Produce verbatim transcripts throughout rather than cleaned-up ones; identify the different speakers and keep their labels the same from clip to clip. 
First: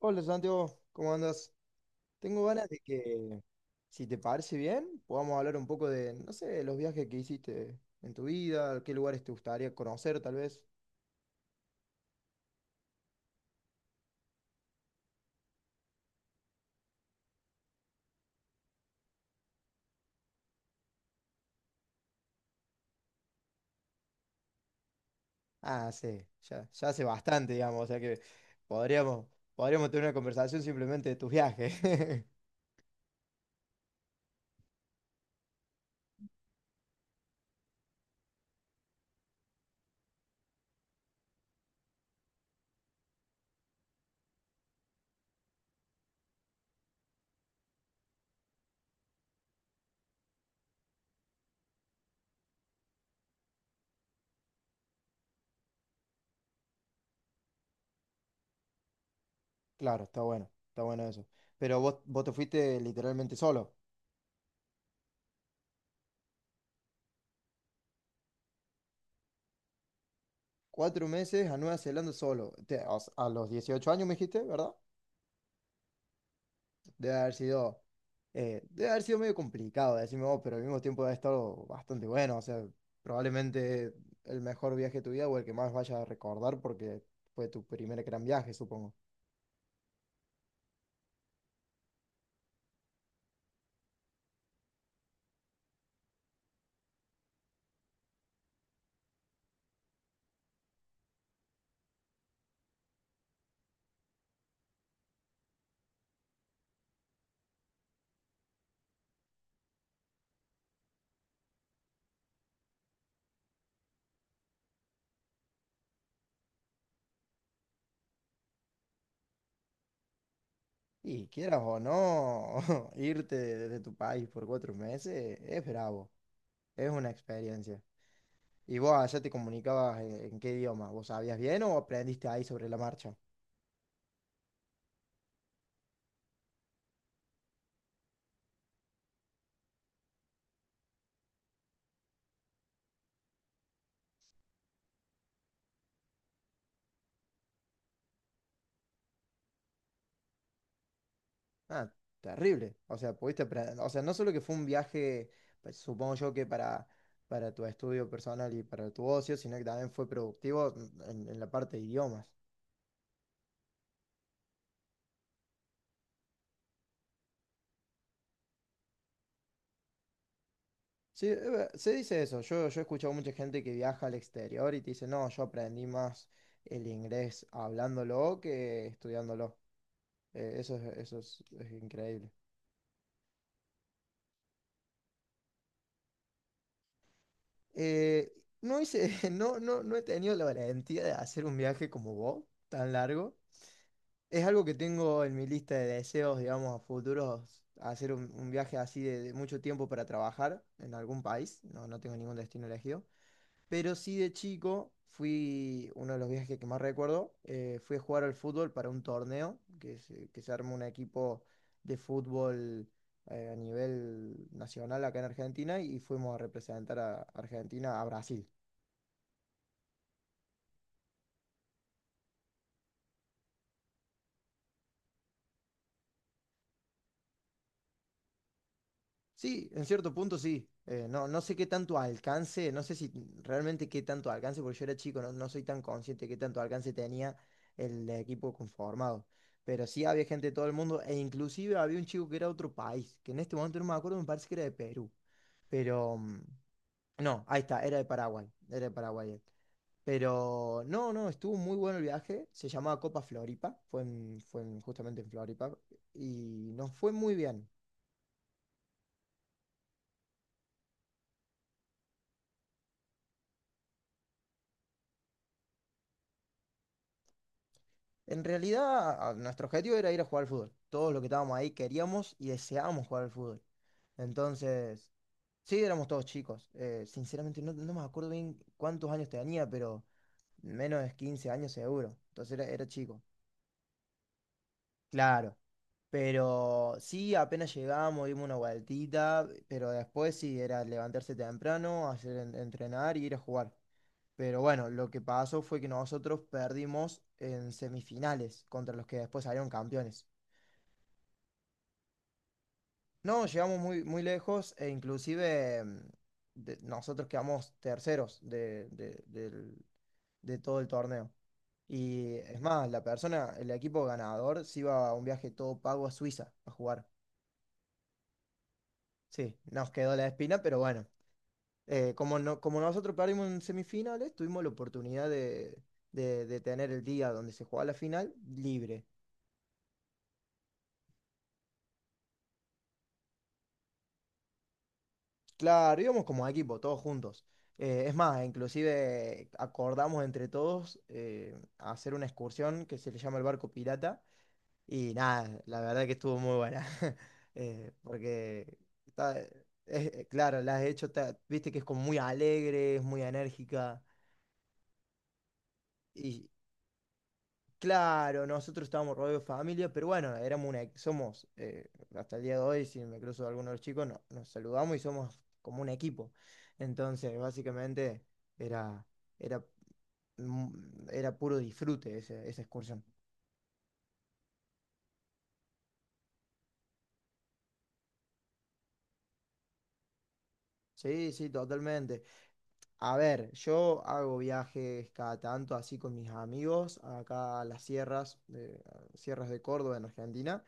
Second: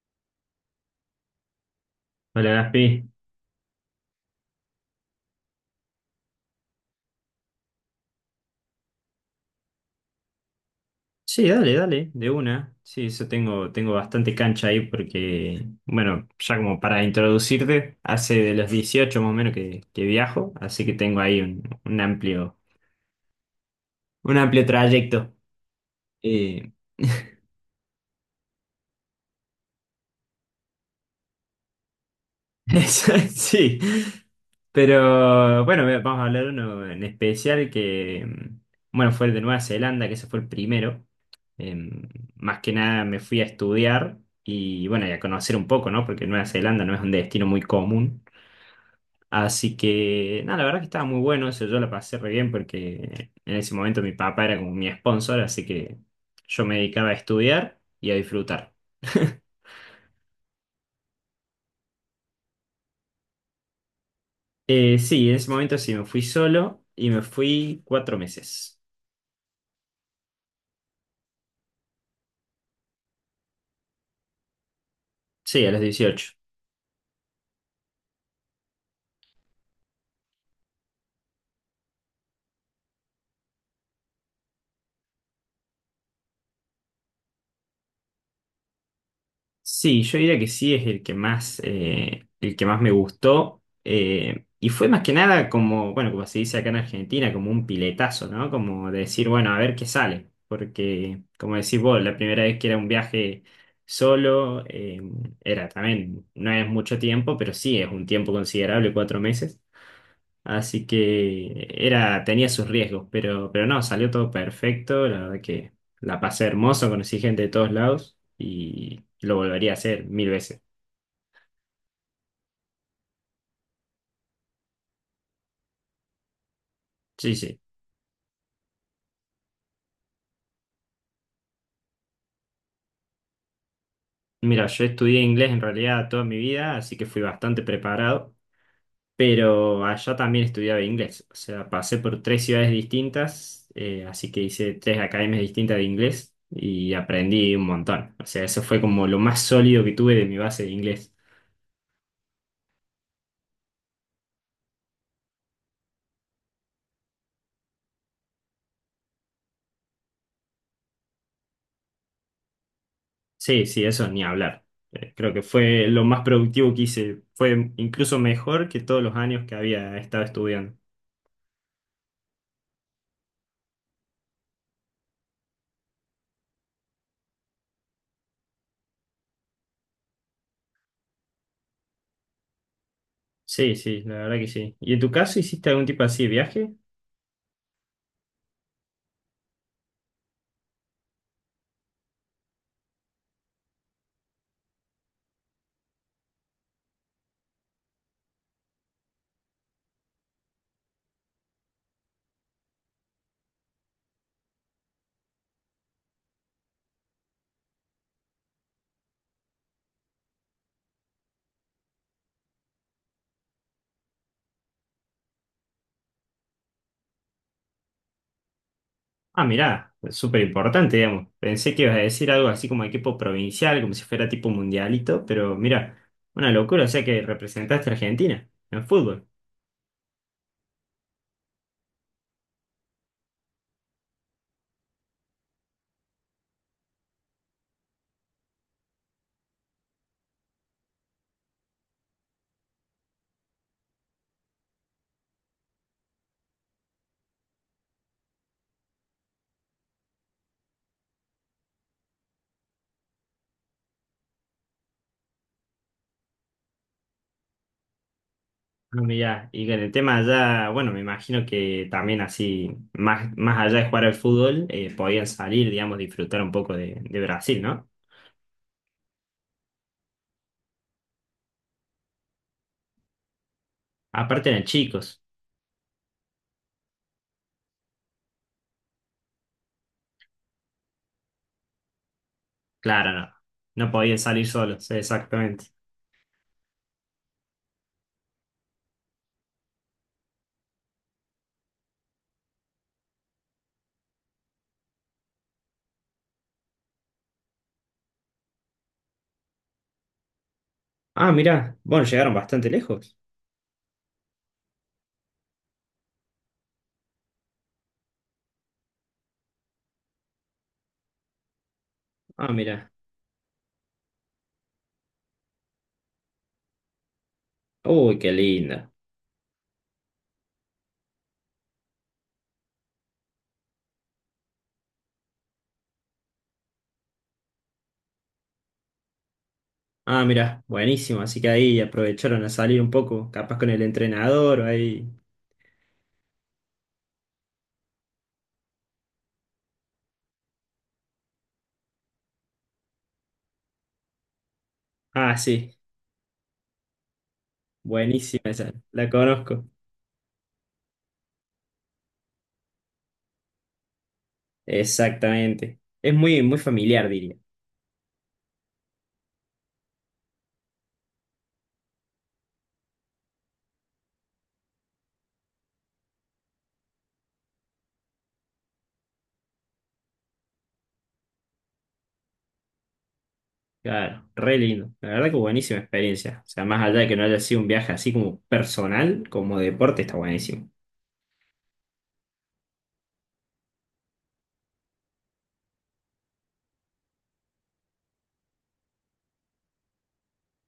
Speaker 1: Hola Santiago, ¿cómo andas? Tengo
Speaker 2: Hola
Speaker 1: ganas de
Speaker 2: Gaspi.
Speaker 1: que, si te parece bien, podamos hablar un poco de, no sé, de los viajes que hiciste en tu vida, qué lugares te gustaría conocer tal vez.
Speaker 2: Sí, dale, dale, de una. Sí, eso tengo, tengo bastante cancha ahí porque, bueno, ya como para introducirte, hace de los dieciocho más o menos que, que viajo, así que tengo ahí un, un amplio, un amplio trayecto.
Speaker 1: Ah, sí, ya,
Speaker 2: Eh,
Speaker 1: ya hace bastante, digamos, o sea que podríamos, podríamos tener una conversación simplemente de tus viajes.
Speaker 2: Sí, pero bueno, ve- vamos a hablar de uno en especial que, mm, bueno, fue el de Nueva Zelanda, que ese fue el primero. Em, más que nada me fui a estudiar y bueno, y a conocer un poco, ¿no? Porque Nueva Zelanda no es un destino muy común. Así que, nada, la verdad que estaba muy bueno, eso yo la pasé re bien porque en ese momento mi papá era como mi sponsor, así que yo me dedicaba a estudiar y a disfrutar.
Speaker 1: Claro, está bueno, está bueno eso. Pero vos, vos te fuiste literalmente solo.
Speaker 2: Eh, sí, en ese momento sí, me fui solo y me fui cuatro meses.
Speaker 1: Cuatro meses a Nueva Zelanda solo. Te- o sea, a los dieciocho años me dijiste, ¿verdad?
Speaker 2: Sí, a los dieciocho.
Speaker 1: Debe haber sido, eh, debe haber sido medio complicado, decime vos, pero al mismo tiempo debe estar bastante bueno. O sea, probablemente el mejor viaje de tu vida o el que más vayas a recordar porque fue tu primer gran viaje, supongo.
Speaker 2: Sí, yo diría que sí es el que más, eh, el que más me gustó. Eh, y fue más que nada como, bueno, como se dice acá en Argentina, como un piletazo, ¿no? Como de decir, bueno, a ver qué sale. Porque, como decís vos, la primera vez que era un viaje solo, eh, era también, no es mucho tiempo, pero sí es un tiempo considerable, cuatro meses. Así que era, tenía sus riesgos, pero, pero no, salió todo perfecto. La verdad que la pasé hermoso, conocí gente de todos lados y lo volvería a hacer mil veces.
Speaker 1: Y quieras o no, irte desde tu país por cuatro meses es bravo, es una
Speaker 2: Sí, sí.
Speaker 1: experiencia. ¿Y vos allá te comunicabas en, en qué idioma? ¿Vos sabías bien o aprendiste ahí sobre la marcha?
Speaker 2: Mira, yo estudié inglés en realidad toda mi vida, así que fui bastante preparado, pero allá también estudiaba inglés. O sea, pasé por tres ciudades distintas, eh, así que hice tres academias distintas de inglés y aprendí un montón. O sea, eso fue como lo más sólido que tuve de mi base de inglés.
Speaker 1: Ah, terrible. O sea, pudiste, pre- o sea, no solo que fue un viaje, pues, supongo yo que para, para tu estudio personal y para tu ocio, sino que también fue productivo en, en la parte de idiomas.
Speaker 2: Sí, sí, eso ni hablar. Eh, Creo que fue lo más productivo que hice. Fue incluso mejor que todos los años que había estado estudiando.
Speaker 1: Sí, es ver- se dice eso. Yo, yo he escuchado mucha gente que viaja al exterior y te dice, no, yo aprendí más el inglés hablándolo que estudiándolo. Eh, eso es, eso es, es increíble.
Speaker 2: Sí, sí, la verdad que sí. ¿Y en tu caso hiciste algún tipo así de viaje?
Speaker 1: Eh, no hice, no, no, no he tenido la valentía de hacer un viaje como vos, tan largo. Es algo que tengo en mi lista de deseos, digamos, a futuros, hacer un, un viaje así de, de mucho tiempo para trabajar en algún país. No, no tengo ningún destino elegido. Pero sí de chico fui, uno de los viajes que más recuerdo, eh, fui a jugar al fútbol para un torneo, que se, que se armó un equipo de fútbol eh, a nivel nacional acá en Argentina y fuimos a representar a Argentina a Brasil.
Speaker 2: Ah, mirá, es súper importante, digamos. Pensé que ibas a decir algo así como equipo provincial, como si fuera tipo mundialito, pero mira, una locura, o sea que representaste a Argentina en fútbol.
Speaker 1: Sí, en cierto punto sí. Eh, no, no sé qué tanto alcance, no sé si realmente qué tanto alcance, porque yo era chico, no, no soy tan consciente de qué tanto alcance tenía el equipo conformado. Pero sí había gente de todo el mundo, e inclusive había un chico que era de otro país, que en este momento no me acuerdo, me parece que era de Perú. Pero mm, no, ahí está, era de Paraguay, era de Paraguay él. Pero no, no, estuvo muy bueno el viaje. Se llamaba Copa Floripa, fue, en- fue en- justamente en Floripa y nos fue muy bien.
Speaker 2: Ah, mirá, y con el tema allá, bueno, me imagino que también así, más, más allá de jugar al fútbol, eh, podían salir, digamos, disfrutar un poco de, de Brasil, ¿no?
Speaker 1: En realidad, a- nuestro objetivo era ir a jugar al fútbol. Todos los que estábamos ahí queríamos y deseábamos jugar al fútbol.
Speaker 2: Aparte eran
Speaker 1: Entonces,
Speaker 2: chicos,
Speaker 1: sí, éramos todos chicos. Eh, sinceramente, no, no me acuerdo bien cuántos años tenía, pero menos de quince años seguro. Entonces era, era
Speaker 2: claro,
Speaker 1: chico.
Speaker 2: no. No podían salir solos,
Speaker 1: Claro.
Speaker 2: exactamente.
Speaker 1: Pero sí, apenas llegamos, dimos una vueltita, pero después sí, era levantarse temprano, hacer en- entrenar y ir a jugar. Pero bueno, lo que pasó fue que nosotros perdimos en semifinales contra los que después salieron campeones.
Speaker 2: Ah, mirá, bueno, llegaron bastante lejos.
Speaker 1: No, llegamos muy, muy lejos e inclusive mm, de- nosotros quedamos terceros de, de- del- de todo el torneo. Y
Speaker 2: Ah,
Speaker 1: es más,
Speaker 2: mirá.
Speaker 1: la persona, el equipo ganador se iba a un viaje todo pago a Suiza a jugar.
Speaker 2: Uy, qué linda.
Speaker 1: Sí, nos quedó la espina, pero bueno, eh, como, no, como nosotros perdimos en semifinales, tuvimos la oportunidad de, de- de tener el día donde se jugaba la final libre.
Speaker 2: Ah, mirá, buenísimo, así que ahí aprovecharon a salir un poco, capaz con el entrenador o ahí.
Speaker 1: Claro, íbamos como equipo, todos juntos. Eh, es más, inclusive acordamos entre todos eh, hacer una excursión que se le llama el barco pirata. Y
Speaker 2: Ah,
Speaker 1: nada,
Speaker 2: sí,
Speaker 1: la verdad que estuvo muy buena. Eh,
Speaker 2: buenísima esa,
Speaker 1: porque,
Speaker 2: la
Speaker 1: está- es-
Speaker 2: conozco.
Speaker 1: eh, claro, la has hecho, ta- viste que es como muy alegre, es muy enérgica.
Speaker 2: Exactamente. Es muy, muy familiar, diría.
Speaker 1: Claro, nosotros estábamos rodeados de familia, pero bueno, éramos una, somos, eh, hasta el día de hoy, si me cruzo a alguno de los chicos, no- nos saludamos y somos como un equipo. Entonces, básicamente era, era, mm, era puro disfrute ese- esa excursión.
Speaker 2: Claro, re lindo. La verdad que buenísima experiencia. O sea, más allá de que no haya sido un viaje así como personal, como deporte, está buenísimo.
Speaker 1: Sí, sí, totalmente. A ver, yo hago viajes cada tanto así con mis amigos acá a las sierras, de, sierras de Córdoba en Argentina.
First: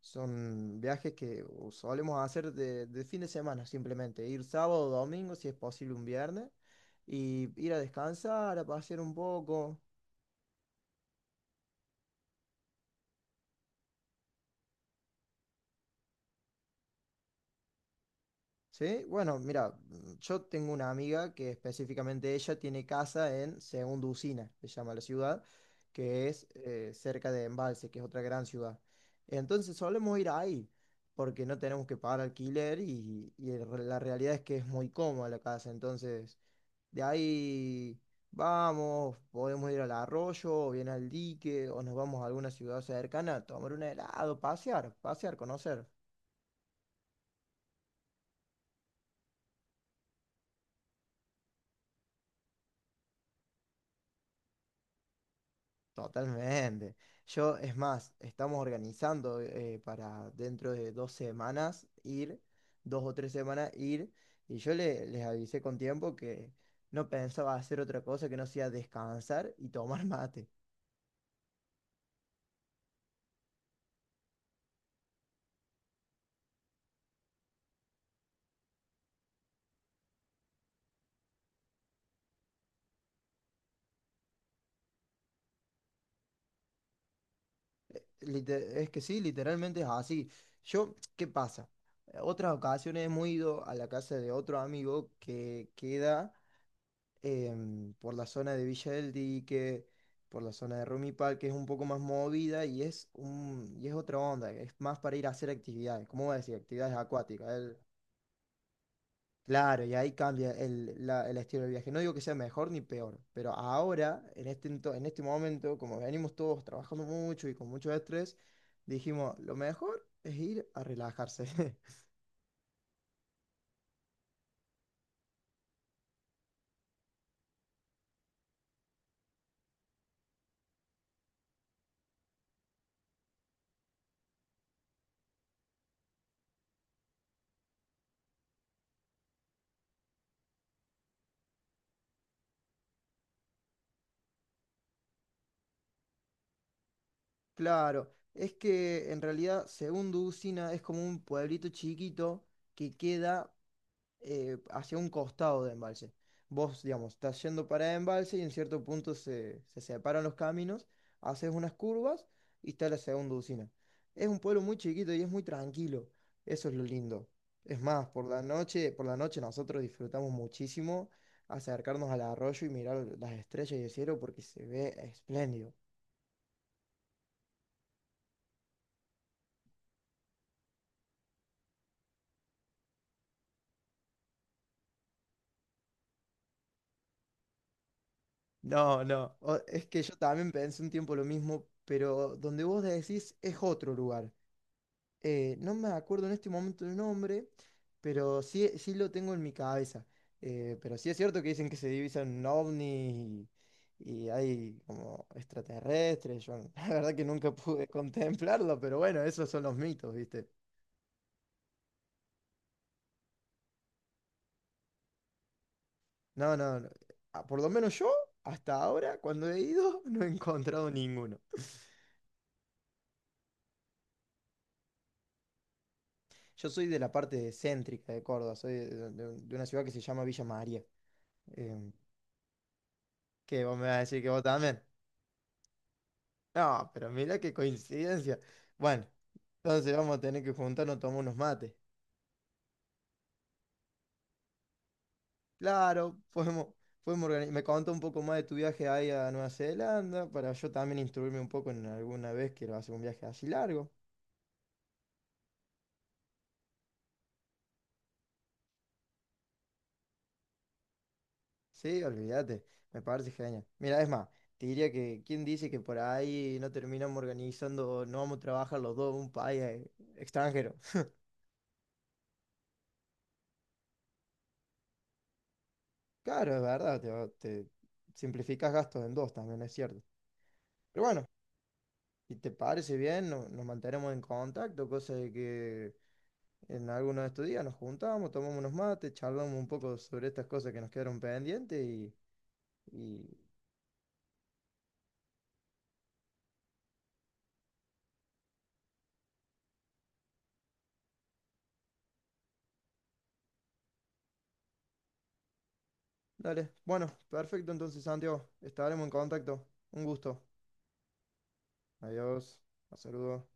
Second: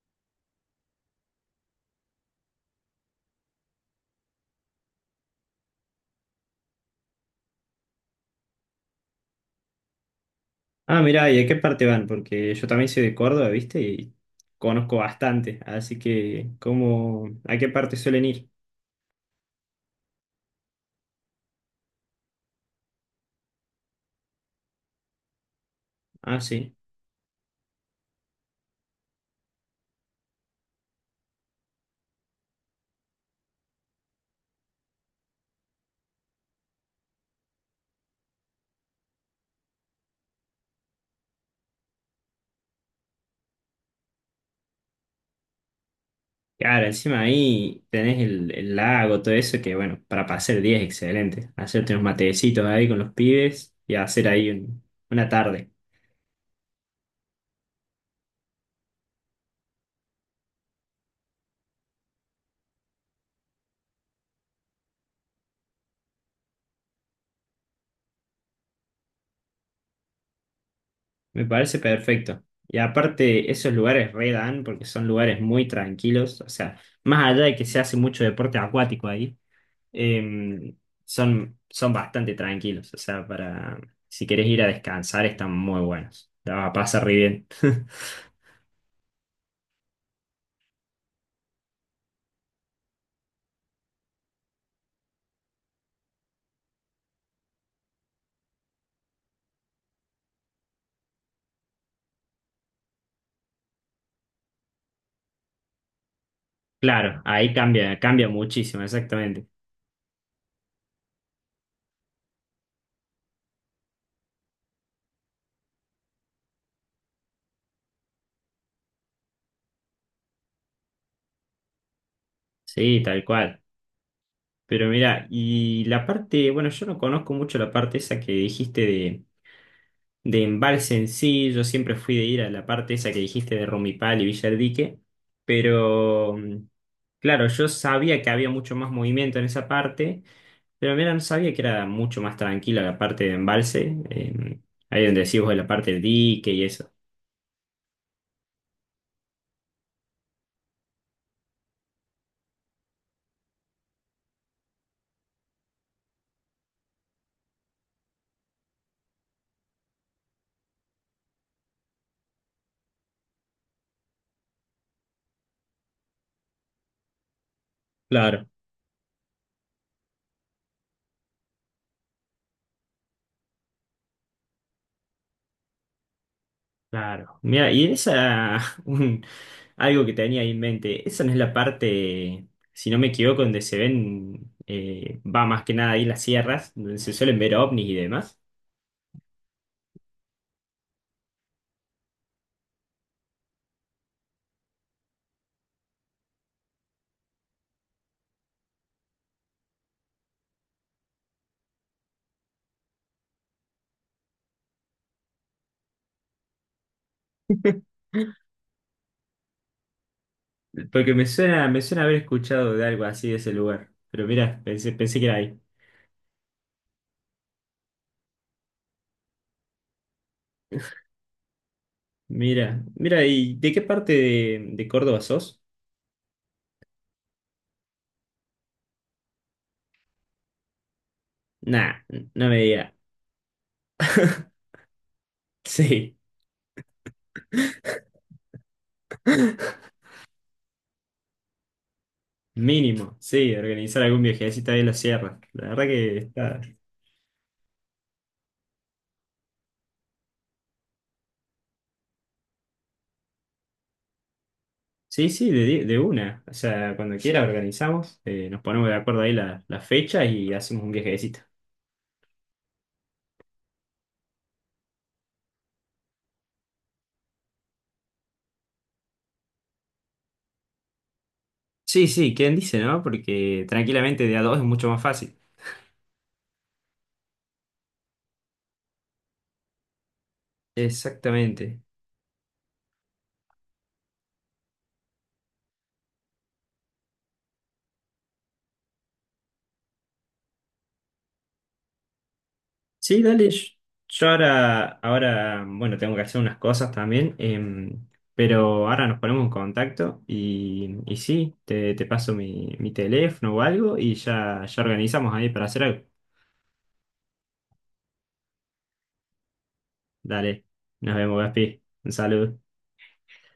Speaker 1: Son viajes que o solemos hacer de, de fin de semana simplemente. Ir sábado, o domingo, si es posible un viernes. Y ir a descansar, a pasear un poco.
Speaker 2: Ah, mirá, ¿y a qué parte van? Porque yo también soy de Córdoba, ¿viste? Y conozco bastante. Así que, ¿cómo, a qué parte suelen ir?
Speaker 1: ¿Sí? Bueno, mira, mm, yo tengo una amiga que específicamente ella tiene casa en Segunda Usina, se llama la ciudad, que
Speaker 2: Ah,
Speaker 1: es
Speaker 2: sí.
Speaker 1: eh, cerca de Embalse, que es otra gran ciudad. Entonces solemos ir ahí, porque no tenemos que pagar alquiler y, y el re- la realidad es que es muy cómoda la casa. Entonces de ahí vamos, podemos ir al arroyo, o bien al dique, o nos vamos a alguna ciudad cercana a tomar un helado, pasear, pasear, conocer.
Speaker 2: Claro, encima ahí tenés el, el lago, todo eso, que bueno, para pasar el día es excelente. Hacerte unos matecitos ahí con los pibes y hacer ahí un- una tarde.
Speaker 1: Totalmente. Yo, es más, estamos organizando eh, para dentro de dos semanas ir, dos o tres semanas ir, y yo le- les avisé con tiempo que no pensaba hacer otra cosa que no sea descansar y tomar mate.
Speaker 2: Me parece perfecto. Y aparte, esos lugares re dan porque son lugares muy tranquilos. O sea, más allá de que se hace mucho deporte acuático ahí, em, son, son bastante tranquilos. O sea, para si querés ir a descansar, están muy buenos. La vas a pasar re bien.
Speaker 1: Lite- Es que sí, literalmente es así. Yo, ¿qué pasa? Eh, Otras ocasiones hemos ido a la casa de otro amigo que queda em, por la zona de Villa del Dique, por la zona de Rumipal, que es un poco más movida y es un, y es otra onda, es más para ir a hacer actividades, ¿cómo voy a decir? Actividades
Speaker 2: Claro,
Speaker 1: acuáticas.
Speaker 2: ahí
Speaker 1: Él
Speaker 2: cambia, cambia muchísimo, exactamente.
Speaker 1: claro, y ahí cambia el, la- el estilo del viaje. No digo que sea mejor ni peor, pero ahora, en este, ento- en este momento, como venimos todos trabajando mucho y con mucho estrés, dijimos, lo mejor es ir a relajarse.
Speaker 2: Sí, tal cual. Pero mira, y la parte, bueno, yo no conozco mucho la parte esa que dijiste de embalse en sí, yo siempre fui de ir a la parte esa que dijiste de Romipal y Villa del Dique, pero mm, claro, yo sabía que había mucho más movimiento en esa parte, pero mira, no sabía que era mucho más tranquila la parte de embalse, eh, ahí donde decís vos de la parte del dique y eso.
Speaker 1: Claro, es que en realidad, según Ducina, es como un pueblito chiquito que queda eh, hacia un costado de embalse. Vos, digamos, estás yendo para embalse y en cierto punto se, se separan los caminos, haces unas curvas y está la segunda usina. Es un pueblo muy chiquito y es muy tranquilo. Eso es lo lindo. Es más, por la
Speaker 2: Claro.
Speaker 1: noche, por la noche nosotros disfrutamos muchísimo acercarnos al arroyo y mirar las estrellas y el cielo porque se ve espléndido.
Speaker 2: Claro, mira, y esa, un- algo que tenía ahí en mente, esa no es la parte, si no me equivoco, donde se ven, eh, va más que nada ahí las sierras, donde se suelen ver ovnis y demás.
Speaker 1: No, no, o- es que yo también pensé un tiempo lo mismo, pero donde vos decís es otro lugar. Eh, no me acuerdo en este momento el nombre, pero sí, sí lo tengo en mi cabeza. Eh, pero sí es cierto que dicen que se divisan ovnis y, y hay como extraterrestres. Yo la verdad que nunca pude contemplarlo, pero bueno, esos son los mitos, ¿viste?
Speaker 2: Porque me suena, me suena haber escuchado de algo así de ese lugar. Pero mira, pensé, pensé que era ahí.
Speaker 1: No, no, no. Ah, por lo menos yo, hasta ahora, cuando he ido, no he encontrado ninguno.
Speaker 2: Mira, mira, ¿y de qué parte de, de Córdoba sos?
Speaker 1: Yo soy de la parte céntrica de Córdoba, soy de, de- de una ciudad que se llama Villa María. Em,
Speaker 2: Nah, no me diga.
Speaker 1: ¿qué vos me vas a decir que vos también?
Speaker 2: Sí,
Speaker 1: No, pero mira qué coincidencia. Bueno, entonces vamos a tener que juntarnos a tomar unos mates.
Speaker 2: mínimo, sí, organizar algún viajecito ahí en la sierra. La verdad
Speaker 1: Claro,
Speaker 2: que está.
Speaker 1: podemos, podemos organizar. Me contó un poco más de tu viaje ahí a Nueva Zelanda para yo también instruirme un poco en alguna vez que hacer un viaje así largo.
Speaker 2: Sí, sí, de, di- de una. O sea, cuando quiera organizamos, eh, nos ponemos de acuerdo ahí la, la fecha y hacemos un viajecito.
Speaker 1: Sí, olvídate, me parece genial. Mira, es más, te diría que ¿quién dice que por ahí no terminamos organizando, no vamos a trabajar los dos en un país eh, extranjero?
Speaker 2: Sí, sí, ¿quién dice, no? Porque tranquilamente de a dos es mucho más fácil.
Speaker 1: Claro, es verdad, te, va- te simplificas gastos en dos también, es cierto. Pero bueno,
Speaker 2: Exactamente.
Speaker 1: ¿y te parece bien? No- nos mantenemos en contacto, cosa de que en alguno de estos días nos juntamos, tomamos unos mates, charlamos un poco sobre estas cosas que nos quedaron pendientes y,
Speaker 2: Sí,
Speaker 1: y...
Speaker 2: dale. Yo yo ahora, ahora, bueno, tengo que hacer unas cosas también, em, pero ahora nos ponemos en contacto y, y sí, te, te paso mi, mi teléfono o algo y ya, ya organizamos ahí para hacer algo.
Speaker 1: Dale. Bueno, perfecto entonces, Santiago. Estaremos en contacto. Un gusto.
Speaker 2: Dale, nos vemos, Gaspi. Un
Speaker 1: Adiós.
Speaker 2: saludo.
Speaker 1: Un saludo.